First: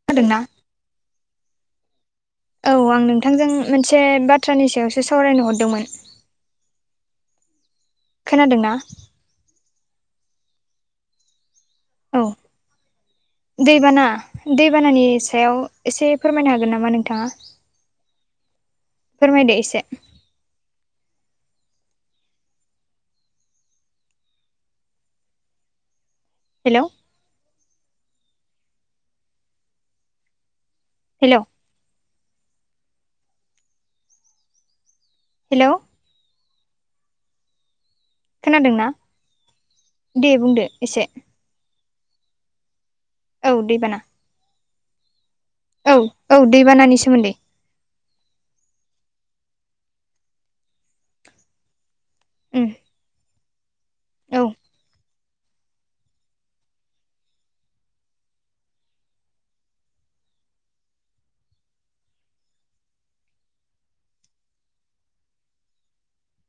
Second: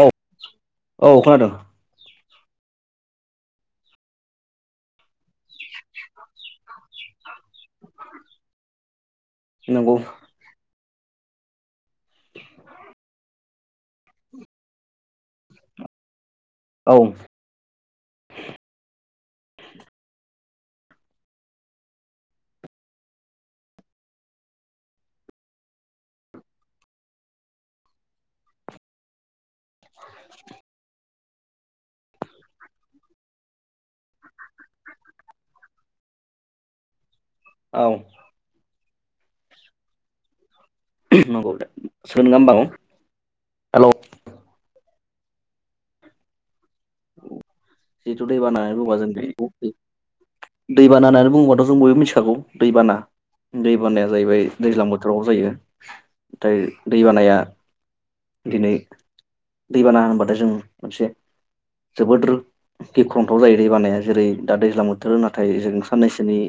औ खोनादोंना औ खोनादों। औ आं नोंथांजों मोनसे बाथ्रानि सायावसो सावरायनो हरदोंमोन। खोनादोंना? नोंगौ। औ। दैबाना-दैबानानि सायाव एसे फोरमायनो हा गोन नामा औ नोंथाङा? फोरमायदो एसे। हेल'! हेल'! हेलौ। औ। खोनादोंना दे बुंदो एसे। [unintelligible] औ हेलौ दैबाना। औ-औ दैबानानि सोमोन्दै। [unintelligible] खागौ उम दैबाना-दैबानाया औ जाहैबाय दैज्लां बोथोराव जायो। [unintelligible] दै बानाया दिनै दैबाना होनबाथाय जों मोनसे जोबोद गिख्रंथाव जायो दै बानाया जेरै दा दैज्लां बोथोर नाथाय जों साननैसोनि‌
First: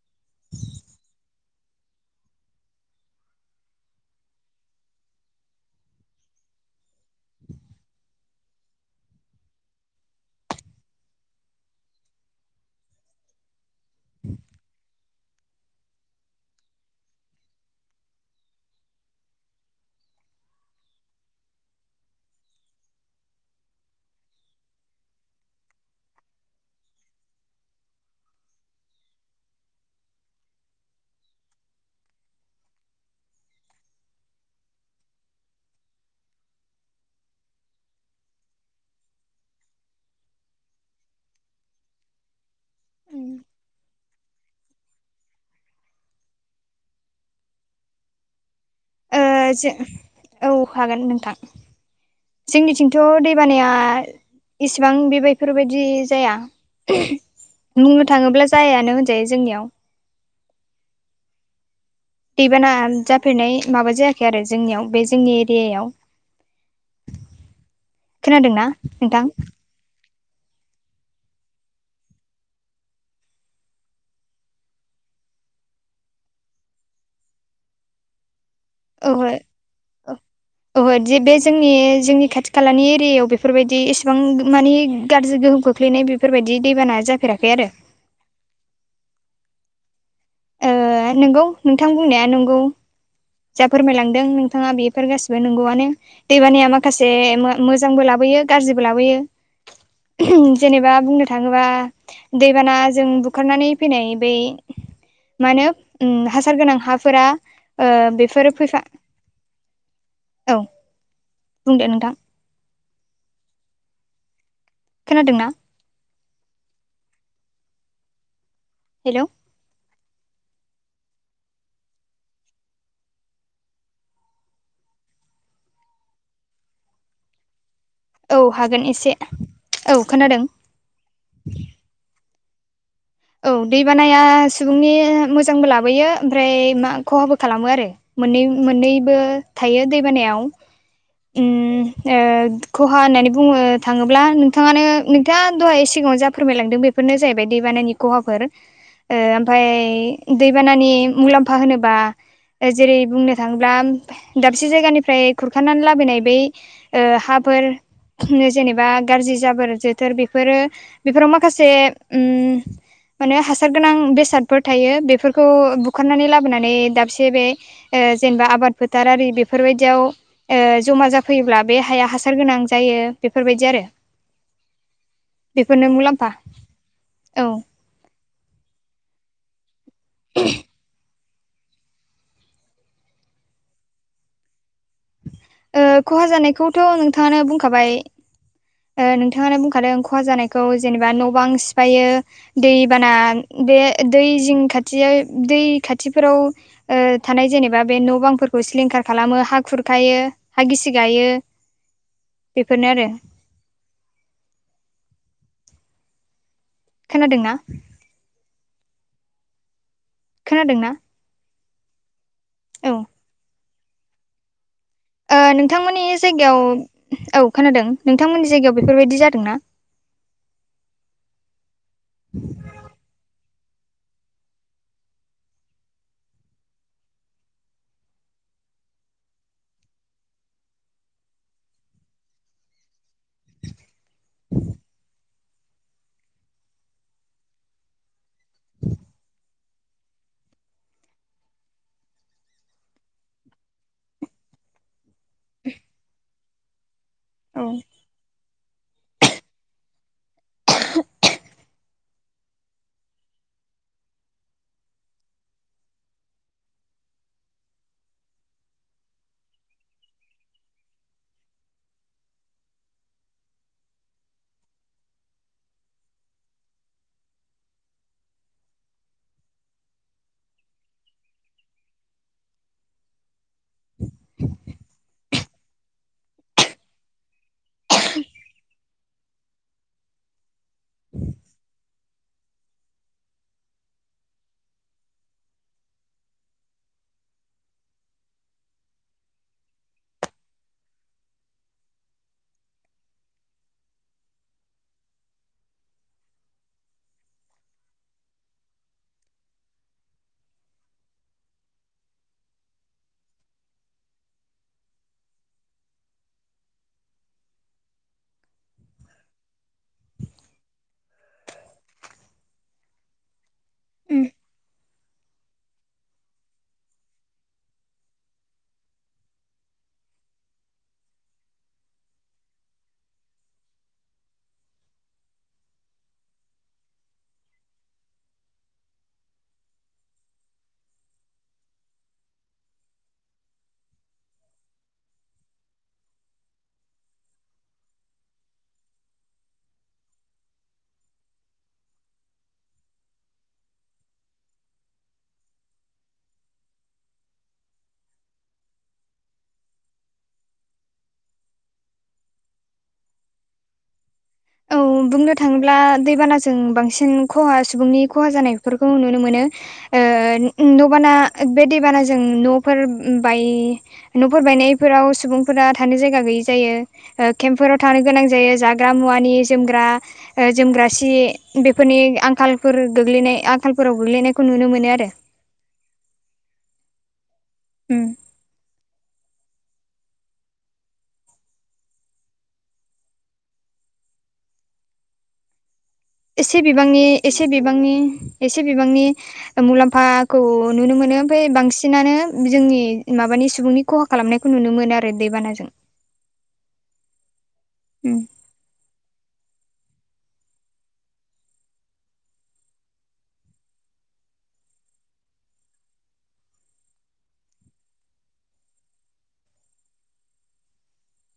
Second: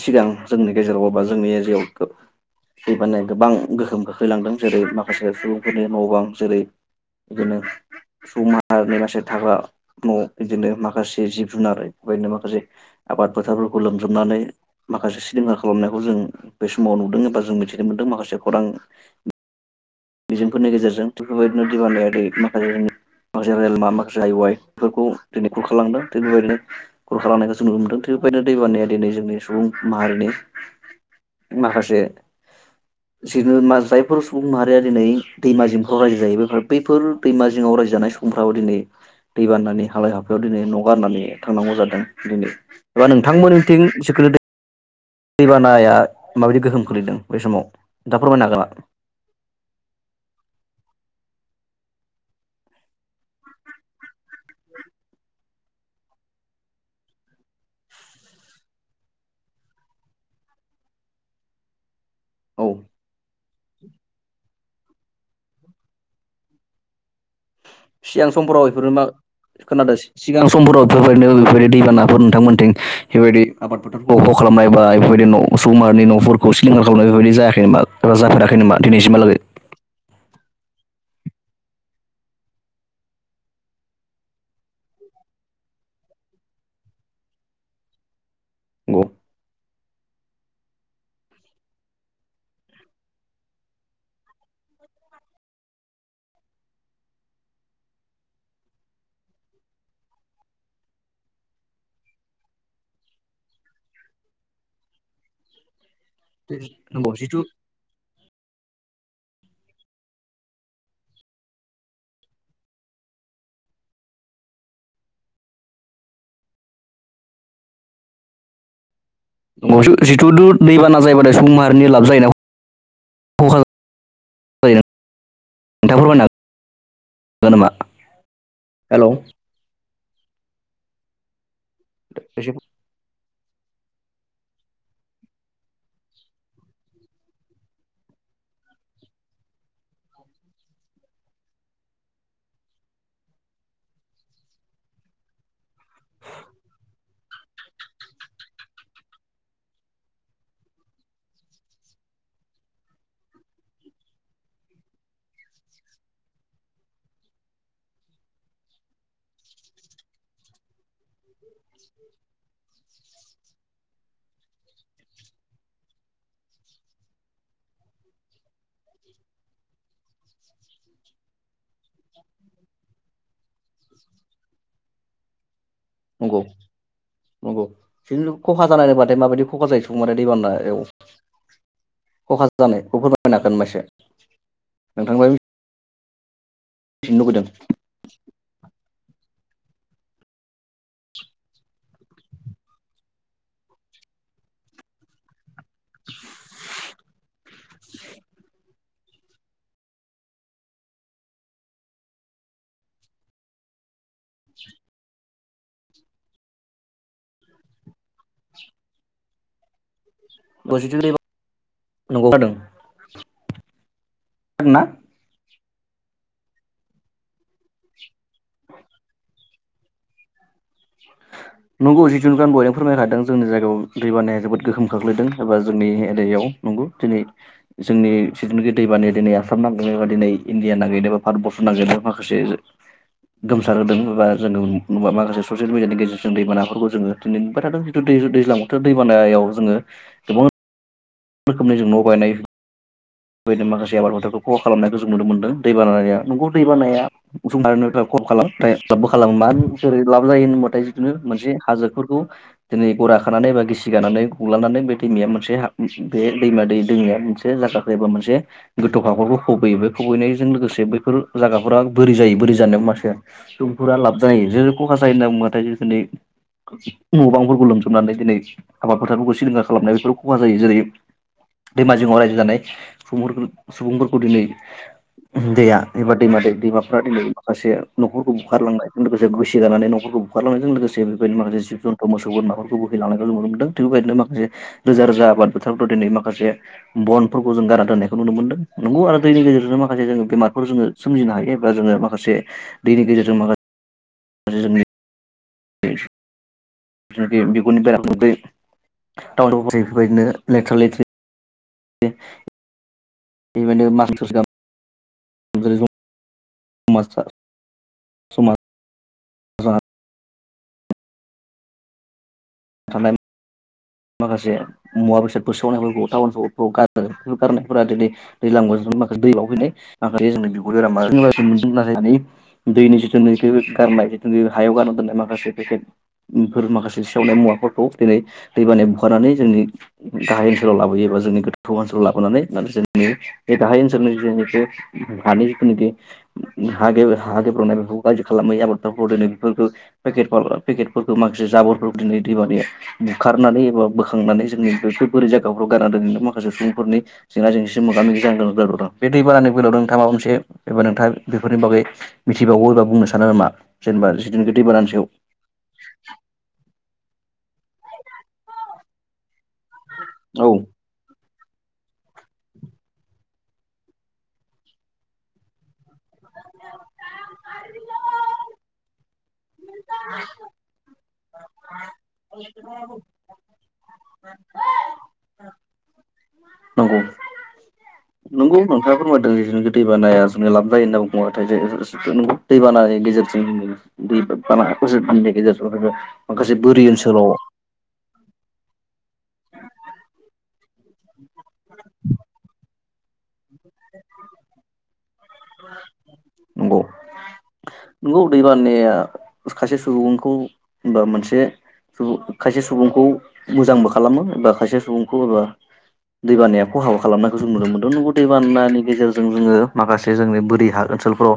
सिगां जोंनि गेजेराव बा बा जोंनि आइजि दै बानाया गोबां गोहोम खोख्लैलांदों जेरै माखासे सुबुंफोरनि न' बां जेरै बिदिनो सुबुंमाहारिनि मासे थाग्रा न' बिदिनो माखासे जिब जुनार बा बेदिनो माखासे आबाद फोथारफोरखौ लोमजोबनानै माखासे सिनेमा खालामनायखौ जों बे समाव नुदों एबा जों मिथिनो मोनदों माखासे खौरां बिजों फोरनि गेजेरजों थ' बेबायदिनो [unintelligible] माखासे जों माखासे रेलामा माखासे हाइ वाइफोरखौ दिनै खुरखालांदों थिग बेबायदिनो खुरखालांनायखौ जों नुनो मोन्दों थि बेबायदिनो दैबानाया दिनै जोंनि सुबुं माहारिनि माखासे [inaudible] जायफोर सुबुं माहारि दा दिनै दैमा जिंफ्राव रायजो जायो बे बैफोर दैमा जिङाव रायजो जानाय समफ्राव दिनै दै बानानि हालाय हाफायाव दिनै न' गारनानै थांनांगौ जादों दिनै एबा नोंथांमोन निथिं [inaudible] दैबानाया माबायदि गोहोम खोलैदों बै समाव नोथा फोरमायनो हागोन नामा? जे औ हागोन नोंथां जोंनिथिंथ' दैबानाया इसिबां बे बायफोरबायदि जाया बुंनो थाङोब्ला जायानो होनजायो जोंनियाव। औ दैबाना जाफेरनाय माबा जायाखै आरो। जोंनियाव बे जोंनि एरियायाव। सिगां खोनादोंना समफोराव बेफोरो मा नोंथां खोनादों सिगां समफोराव बेफोरबायदिनो बेफोरबायदि दैबानाफोर नोंथांमोनथिं बेफोरबायदि आबादफोर अख' खालामनाय बा बेफोरबायदि न' सुबुंमाहारिनि न'फोरखौ सिलिंखार खालामनाय बेबायदि जायाखै नामा एबा जाफेराखै नामा? औहो दिनैसिमहालागै ओ ओहोदि बे जोंनि जोंनि खाथि खालानि एरियायाव बेफोरबायदि एसेबां मानि गाज्रि गोहोम खोलैनाय बेफोरबायदि दैबाना जाफेराखै आरो। नंगौ ओ नोंगौ नोंथां बुंनाया नंगौ। जा फोरमायलांदों नोंथाङा बेफोर गासिबो नंगौआनो‌। दैबानाया माखासे मो मोजांबो लाबोयो गाज्रिबो लाबोयो। जेनेबा बुंनो थाङोबा दैबानाजों बुखारनानै फैनाय बै मानो उम हासार गोनां नंगौ हाफोरा जिथु ओ बेफोरो फैसा औ बुंदे नोंथां। खोनादोंना? हेलौ‌। [unintelligible] जिथु दु दैबाना जायोबाथाय सबुं माहारिनि लाब जायोना [unintelligible] नोंथां फोरमायनो हागोन नामा? औ हागोन हेलौ एसे औ खोनादों। [inaudible] औ दैबानाया सुबुंनि मोजांबो लाबोयो ओमफ्राय मा खहाबो खालामोआरो। मोननै मोननैबो थायो दैबानायाव उम ओ खहा होननानै बुंनो थाङोब्ला नोंथाङानो नोंथाङा दहाय सिगाङाव जा फोरमायलांदों बेफोरनो जाहैबाय दैबानानि खहाफोर ओमफ्राय दैबानानि मुलाम्फा होनोबा जेरै बुंनो थाङोब्ला दाबसे जायगानिफ्राय खुरखानानै लाबोनाय बै ओ हाफोर जेनेबा गाज्रि जाबोर जोथोर बेफोरो बेफोराव माखासे उम माने हासार गोनां बेसादफोर थायो बेफोरखौ बुखारनानै लाबोनानै दाबसे बे जेनेबा आबाद फोथारारि बेफोरबायदियाव जमा जाफैयोब्ला बे हाया हासार गोनां जायो बेफोरबायदि आरो। बेफोरनो मुलाम्फा औ बिदिनो खहा जानाय होनबाथाय माबायदि खाहा जायो [unintelligible] दैबानायाव खहा जानायखौ फोरमायनो हागोन नामा इसे नोंथांमोन ओ खहा जानायखौथ' नोंथाङानो बुंखाबाय। ओ नोंथाङानो बुंखादों खहा जानायखौ जेनेबा न' बां सिफायो दैबाना बे दै जिं खाथिया दै खाथिफोराव ओ थानाय जेनेबा बे न' बांफोरखौ सिलिंखार खालामो हा खुरखायो हा गिसि गायो बेफोरनो आरो। खोनादोंना? खोनादोंना [unintelligible] नंगौ [unintelligible] औ [unintelligible] ना ओ नोंथांमोननि जायगायाव औ खोनादों नोंथांमोननि जायगायाव बेफोरबायदि जादोंना? नंगौ जिथु नुबाय आं दहायनो फोरमायखादों जोंनि जायगायाव दै बानाया जोबोद गोहोम खोख्लैदों एबा जोंनि एरियाव। नंगौ दिनै जोंनि जिथुनोखि दैबानाया दिनै आसाम नाङैनो बा दिनै इण्डिया नाङैनो बा भारतबर्स नाङैनो माखासे गोमसार होदों बा जोङो ना माखासे [unintelligible] मिडियानि गेजेरजों दैमानाफोरखौ जोङो दिनै मोनबाय थादों जिथु दै दैज्लां बोथोर दैबानायाव जोङो गोबां रोखोमनि जों न' बायनाय बेैनो माखासे आबाद फोथारखौ खहा खालामनायखौ जों नुनो मोनदों दैबानाया नोंगौ दैबानाया उसुं औ आरो [unintelligible] खब खालाम। लाबबो खालामो मासोरै लाब जायो होनबाथाय जिथु मोनसे हाजोफोरखौ दिनै गरा खानानै एबा गिसि गानानै गुलांनानै बे दैमाया मोनसे हा बे दैमा दै दैमाया मोनसे जागाखो एबा मोनसे गोथौ थाखफोरखौ खबैयो बे खुबैनायजों लोगोसे बैफोर जागाफोरा बोरि जायो बोरि जानाय मासिया सुबुंफोरा लाब जायो जेरै खहा जायो होनना बुङोबाथाय [unintelligible] न' बांफोरखौ लोमजोबनानै दिनै आबाद फोथारफोरखौ सिलिंखा खालामनाय बेफोरखौ खहा जायो। जेरै दैमा जिङाव रायजो जानाय सुबुं सुबुंफोरखौ दिनै दैया एबा दैमा दै दैमाफ्रा दिनै माखासे न'खरखौ बुखारलांनाय लोगोसे गोसि गानानै न'खरखौ बुखारलांनायजों लोगोसे बेबायदिनो माखासे जिब जन्थ मोसौ बोरमाफोरखौ बोहैलांनायखौ नुनो मोनदों थिग बेबायदिनो माखासे रोजा रोजा आबाद बोथोरफोराव दिनै माखासे बनफोरखौ जों गारना दोननायखौ नुनो मोनदों नंगौ आरो दैनि गेजेरजों माखासे जोङो बेमारफोर जोङो सोमजिनो हायो एबा जोङो माखासे दैनि गेजेरजों माखासे जोंनि [unintelligible] बियो बिगुरनि बेरामखौ बै टाउन [unintelligible] बेफोरबायदिनो लेथ्रा लेथ्रि [unintelligible] [unintelligible] [unintelligible] मास्टार राद [unintelligible] उम माखासे मुवा बेसादफोर सावनायफोरखौ टाउन सहरखौ गारो बेफोर गारनायफोरा दिनै दैलां बोथोराव माखासे दै बाव फैनाय माखासे जोंनि बिगुर बेराम मोनदों [unintelligible] दैनि जिथुनाखि गारनाय जितुनु हायाव गारना दोननाय माखासे पेकेथ' उमफोर माखासे सेवनाय मुवाफोरखौ दिनै दैबानाय बुखारनानै जोंनि गाहाय ओनसोलाव लाबोयोबा जोंनि गोथौ ओनसोलाव लाबोनानै जोंनि बे गाहाय ओनसोलनि जिनिखि हानि जिखुनु बि हा गेब् गोेब्रनाय बेफोरखौ गाज्रि खालामै [unintelligible] दोनो बेफोरखो पेकेटफल पेकेटफोरखौ माखासे जाबरफोर दिनै दैबानि खारनानै एबा बोखांनानै जोंनि बेफोर बोरै जायगाफ्राव गारना दोनैनो माखासे सुबुंफोरनि जेंना जेंसि मोगा मोगि जानांगोन दं बे दै बानानि बेलायाव नोंथा माबा मोनसे एबा नोंथा बेफोरनि बागै मिथिबावगौ एबा बुंनो सानो नामा जेनेबा जिदुनिखि औ दैबानानि सायाव? बुंनो थाङोब्ला दैबानाजों बांसिन खहा सुबुंनि खहा जानायफोरखौ नुनो मोनो। ओ औ न' बाना बे दैबानाजों न'फोर बाय न'फोर बायनायफोराव सुबुंफोरा थानो जायगा गैयि जायो‌। ओ केम्पफोराव थांनो गोनां जायो जाग्रा मुवा नि जोमग्रा ओ जोमग्रा सि बेफोरनि आंखालफोर गोग्लैनाय आंखालफोराव गोग्लैनायखौ नुनो मोनो आरो‌। नंगौ उम नंगौ नोंथाङा फोरमायदों जि दै बानायनाया जों लाब जायो होनना [unintelligible] नोंगौ दैबानानि गेजेरजों दै बानाफोरजों गेजेरजों नोङो एसे माखासे बोरि बिबांनि ओनसोलाव एसे बिबांनि एसे बिबांनि ओ मुलाम्फाखौ नुनो मोनो ओमफाय बांसिनानो जोंनि माबानि सुबुंनि खहा खालामनायखौ नुनो मोनात नंगौ नंगौ दैब बानाया खासे सुबुंखौ होनबा मोनसे खायसे सुबुंखौ मोजांबो खालामो एबा खायसे सुबुंखौ एबा दैबानाया खहाबो खालामनायखौ जों नुनो मोनदों नोंगौ दैबानानि गेजेरजों जोङो माखासे जे जोंनि बोरि हा ओनसोलफोराव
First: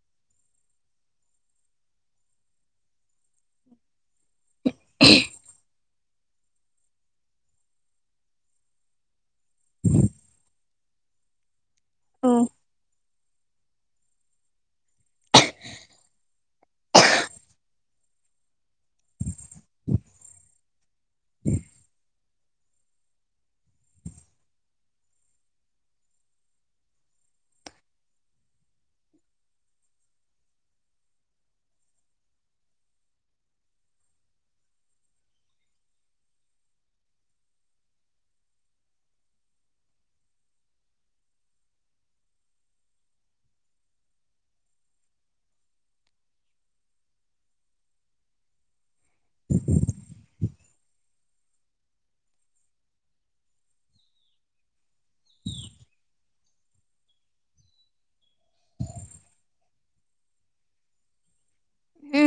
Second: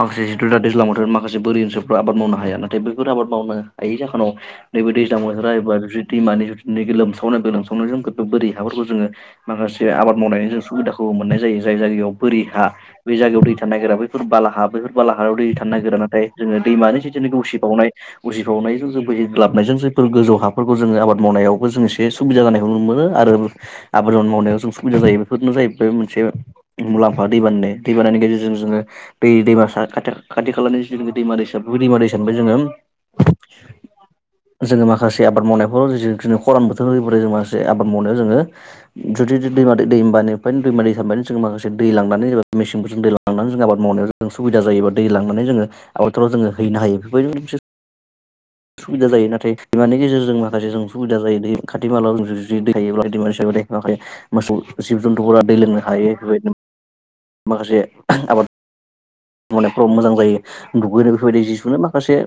माखासे जिथु दा दैज्लांबोथोर माखासे बोरि ओनसोलफोराव आबाद मावनो हाया नाथाय बैफोर आबाद मावनो हायि जाहोनाव नैबे दैज्ला बोथोरा एबा जुदि दैमानि जदि लोमसावनाय बे लोमसावनाय जों [unintelligible] बोरि हाफोरखौ जोङो माखासे आबाद मावनायनि जों सुबिदाखौ मोननाय जायो जाय जायगायाव औ बोरि हा बे जायगायाव दै थानो नागिरा बैफोर बालाहा बैफोर बालाहारायाव दै थानो नागिरा नाथाय जोङो दैमानि जितु उसिफावनाय उजिफावनायजों जों बोहैग्लाबनायजों जायफोर गोजौ हाफोरखौ जोङो आबाद मावनायावबो जों एसे सु सुबिदा जानायखौ नुनो मोनो आरो। आबाद मावनायाव जों सुबिदा जायो बेफोरनो जाहैबाय मोनसे मुलाम्फा दै बाननाय दैबाननि गेजेरजों जोङो बे दैमा सा खा खाथि खालानि जिथुनिखि दैमा दैसा बे दैमा दैसानिफ्राय जोङो [unintelligible] जोङो माखासे आबाद मावनायफोराव जिखिनु खरान बोथोर [unintelligible] माखासे आबाद मावनायाव जोङो जुदि दै दैमा दैमानिफ्राय दैमा दैसानिफ्राय जोङो माखासे दै लांनानै जेनबा मेसिनफोरजों दै लांनानै जों आबाद मावनायाव जों सुबिदा जायोबा दै लांनानै जोङो आबाटाराव जोङो हैनो हायो बेफोरबायदिनो मोनसे सुबिदा जायो नाथाय बिमानि गेजेरजों माखासे जों सुबिदा जायो दै खाथि खालायाव जुदि दै थायोब्ला [unintelligible] मोसौ जिब जन्थुफोरा दै लोंनो हायो बेबायदिनो माखासे आबाद मावनायफ्राव मोजां जायो दुगैनो बेफोरबायदि जि सु बिदिनो माखासे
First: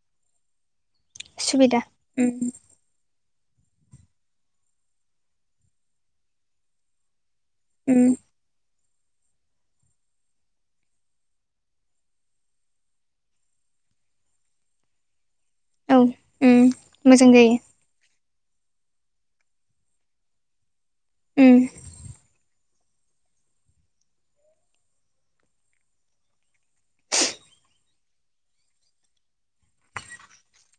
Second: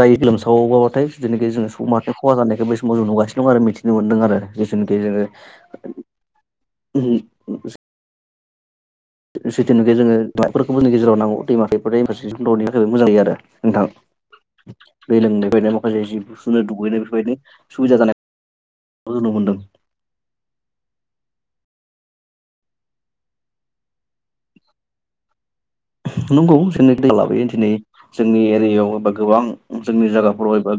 जायो गोलोमसावोबाबाथाय जेथुनाखि जों सुबिदा [unintelligible] उम खहा जानायखौ [unintelligible] जों नुगासिनो दं आरो मिथिनो मोनदों आरो जिथुनिखि जोङो उम। [unintelligible] नोंथां, दै लोमनायफ्रायनो माखासे जि बुस्थु [unintelligible] औ दुगैनाय उम बेफोरबायदि मोजां सुबिदा जायो जानाय नुनो मोनदों। उम नंगौ जोंनो [unintelligible] लाबोयो दिनै जोंनि एरियायाव एबा गोबां जोंनि जायगाफोराव एबा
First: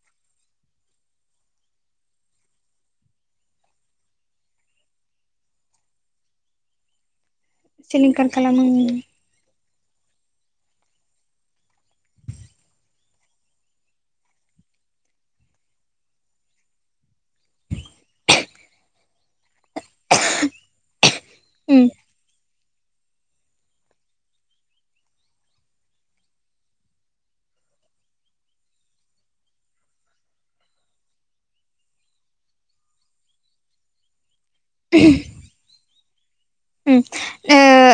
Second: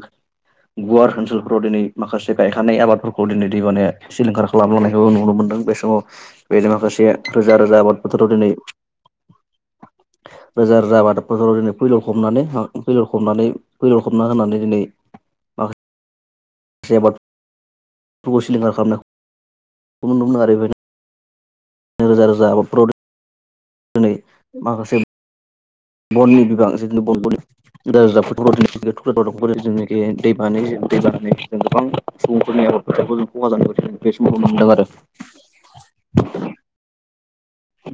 गुवार ओनसोलफोराव दिनै माखासे गायखानाय आबादफोरखौ दिनै दैबाना सिलिंखार खालामलांनायखौबो नुनो मोनदों बे समाव बेनो माखासे रोजा रोजा आबाद सिलिंखार फोथाराव दिनै खालामो उम [inaudible] रोजा रोजा आबादाब फोथाव दिनै फैलर खबनानै फैलर खबनानै फैलर खबना होनानै दिनै [unintelligible] आबादफोरखौ सिलिंखार खालामनायखौ नुनो मोनो आरो [unintelligible] [unintelligible] दिनै माखासे बननि बिबां जिखिनि बन [unintelligible] [unintelligible] सुबुंफोरनि आबाद फोथारखौ जों खहा जानाय बे समखौनो मोनदों आरो।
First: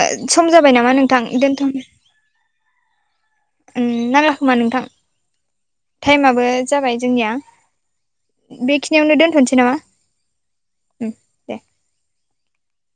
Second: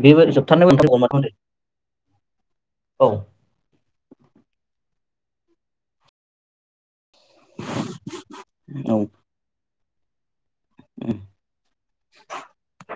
बेबो सम जोबथारनाय जाबाय नामा नोंथां? दोनथ' औ नांला खोमा नोंथां टाइमाबो जाबाय जोंनिया। बेखिनियावनो दोनथ'नोसै नामा? उम दे [unintelligible]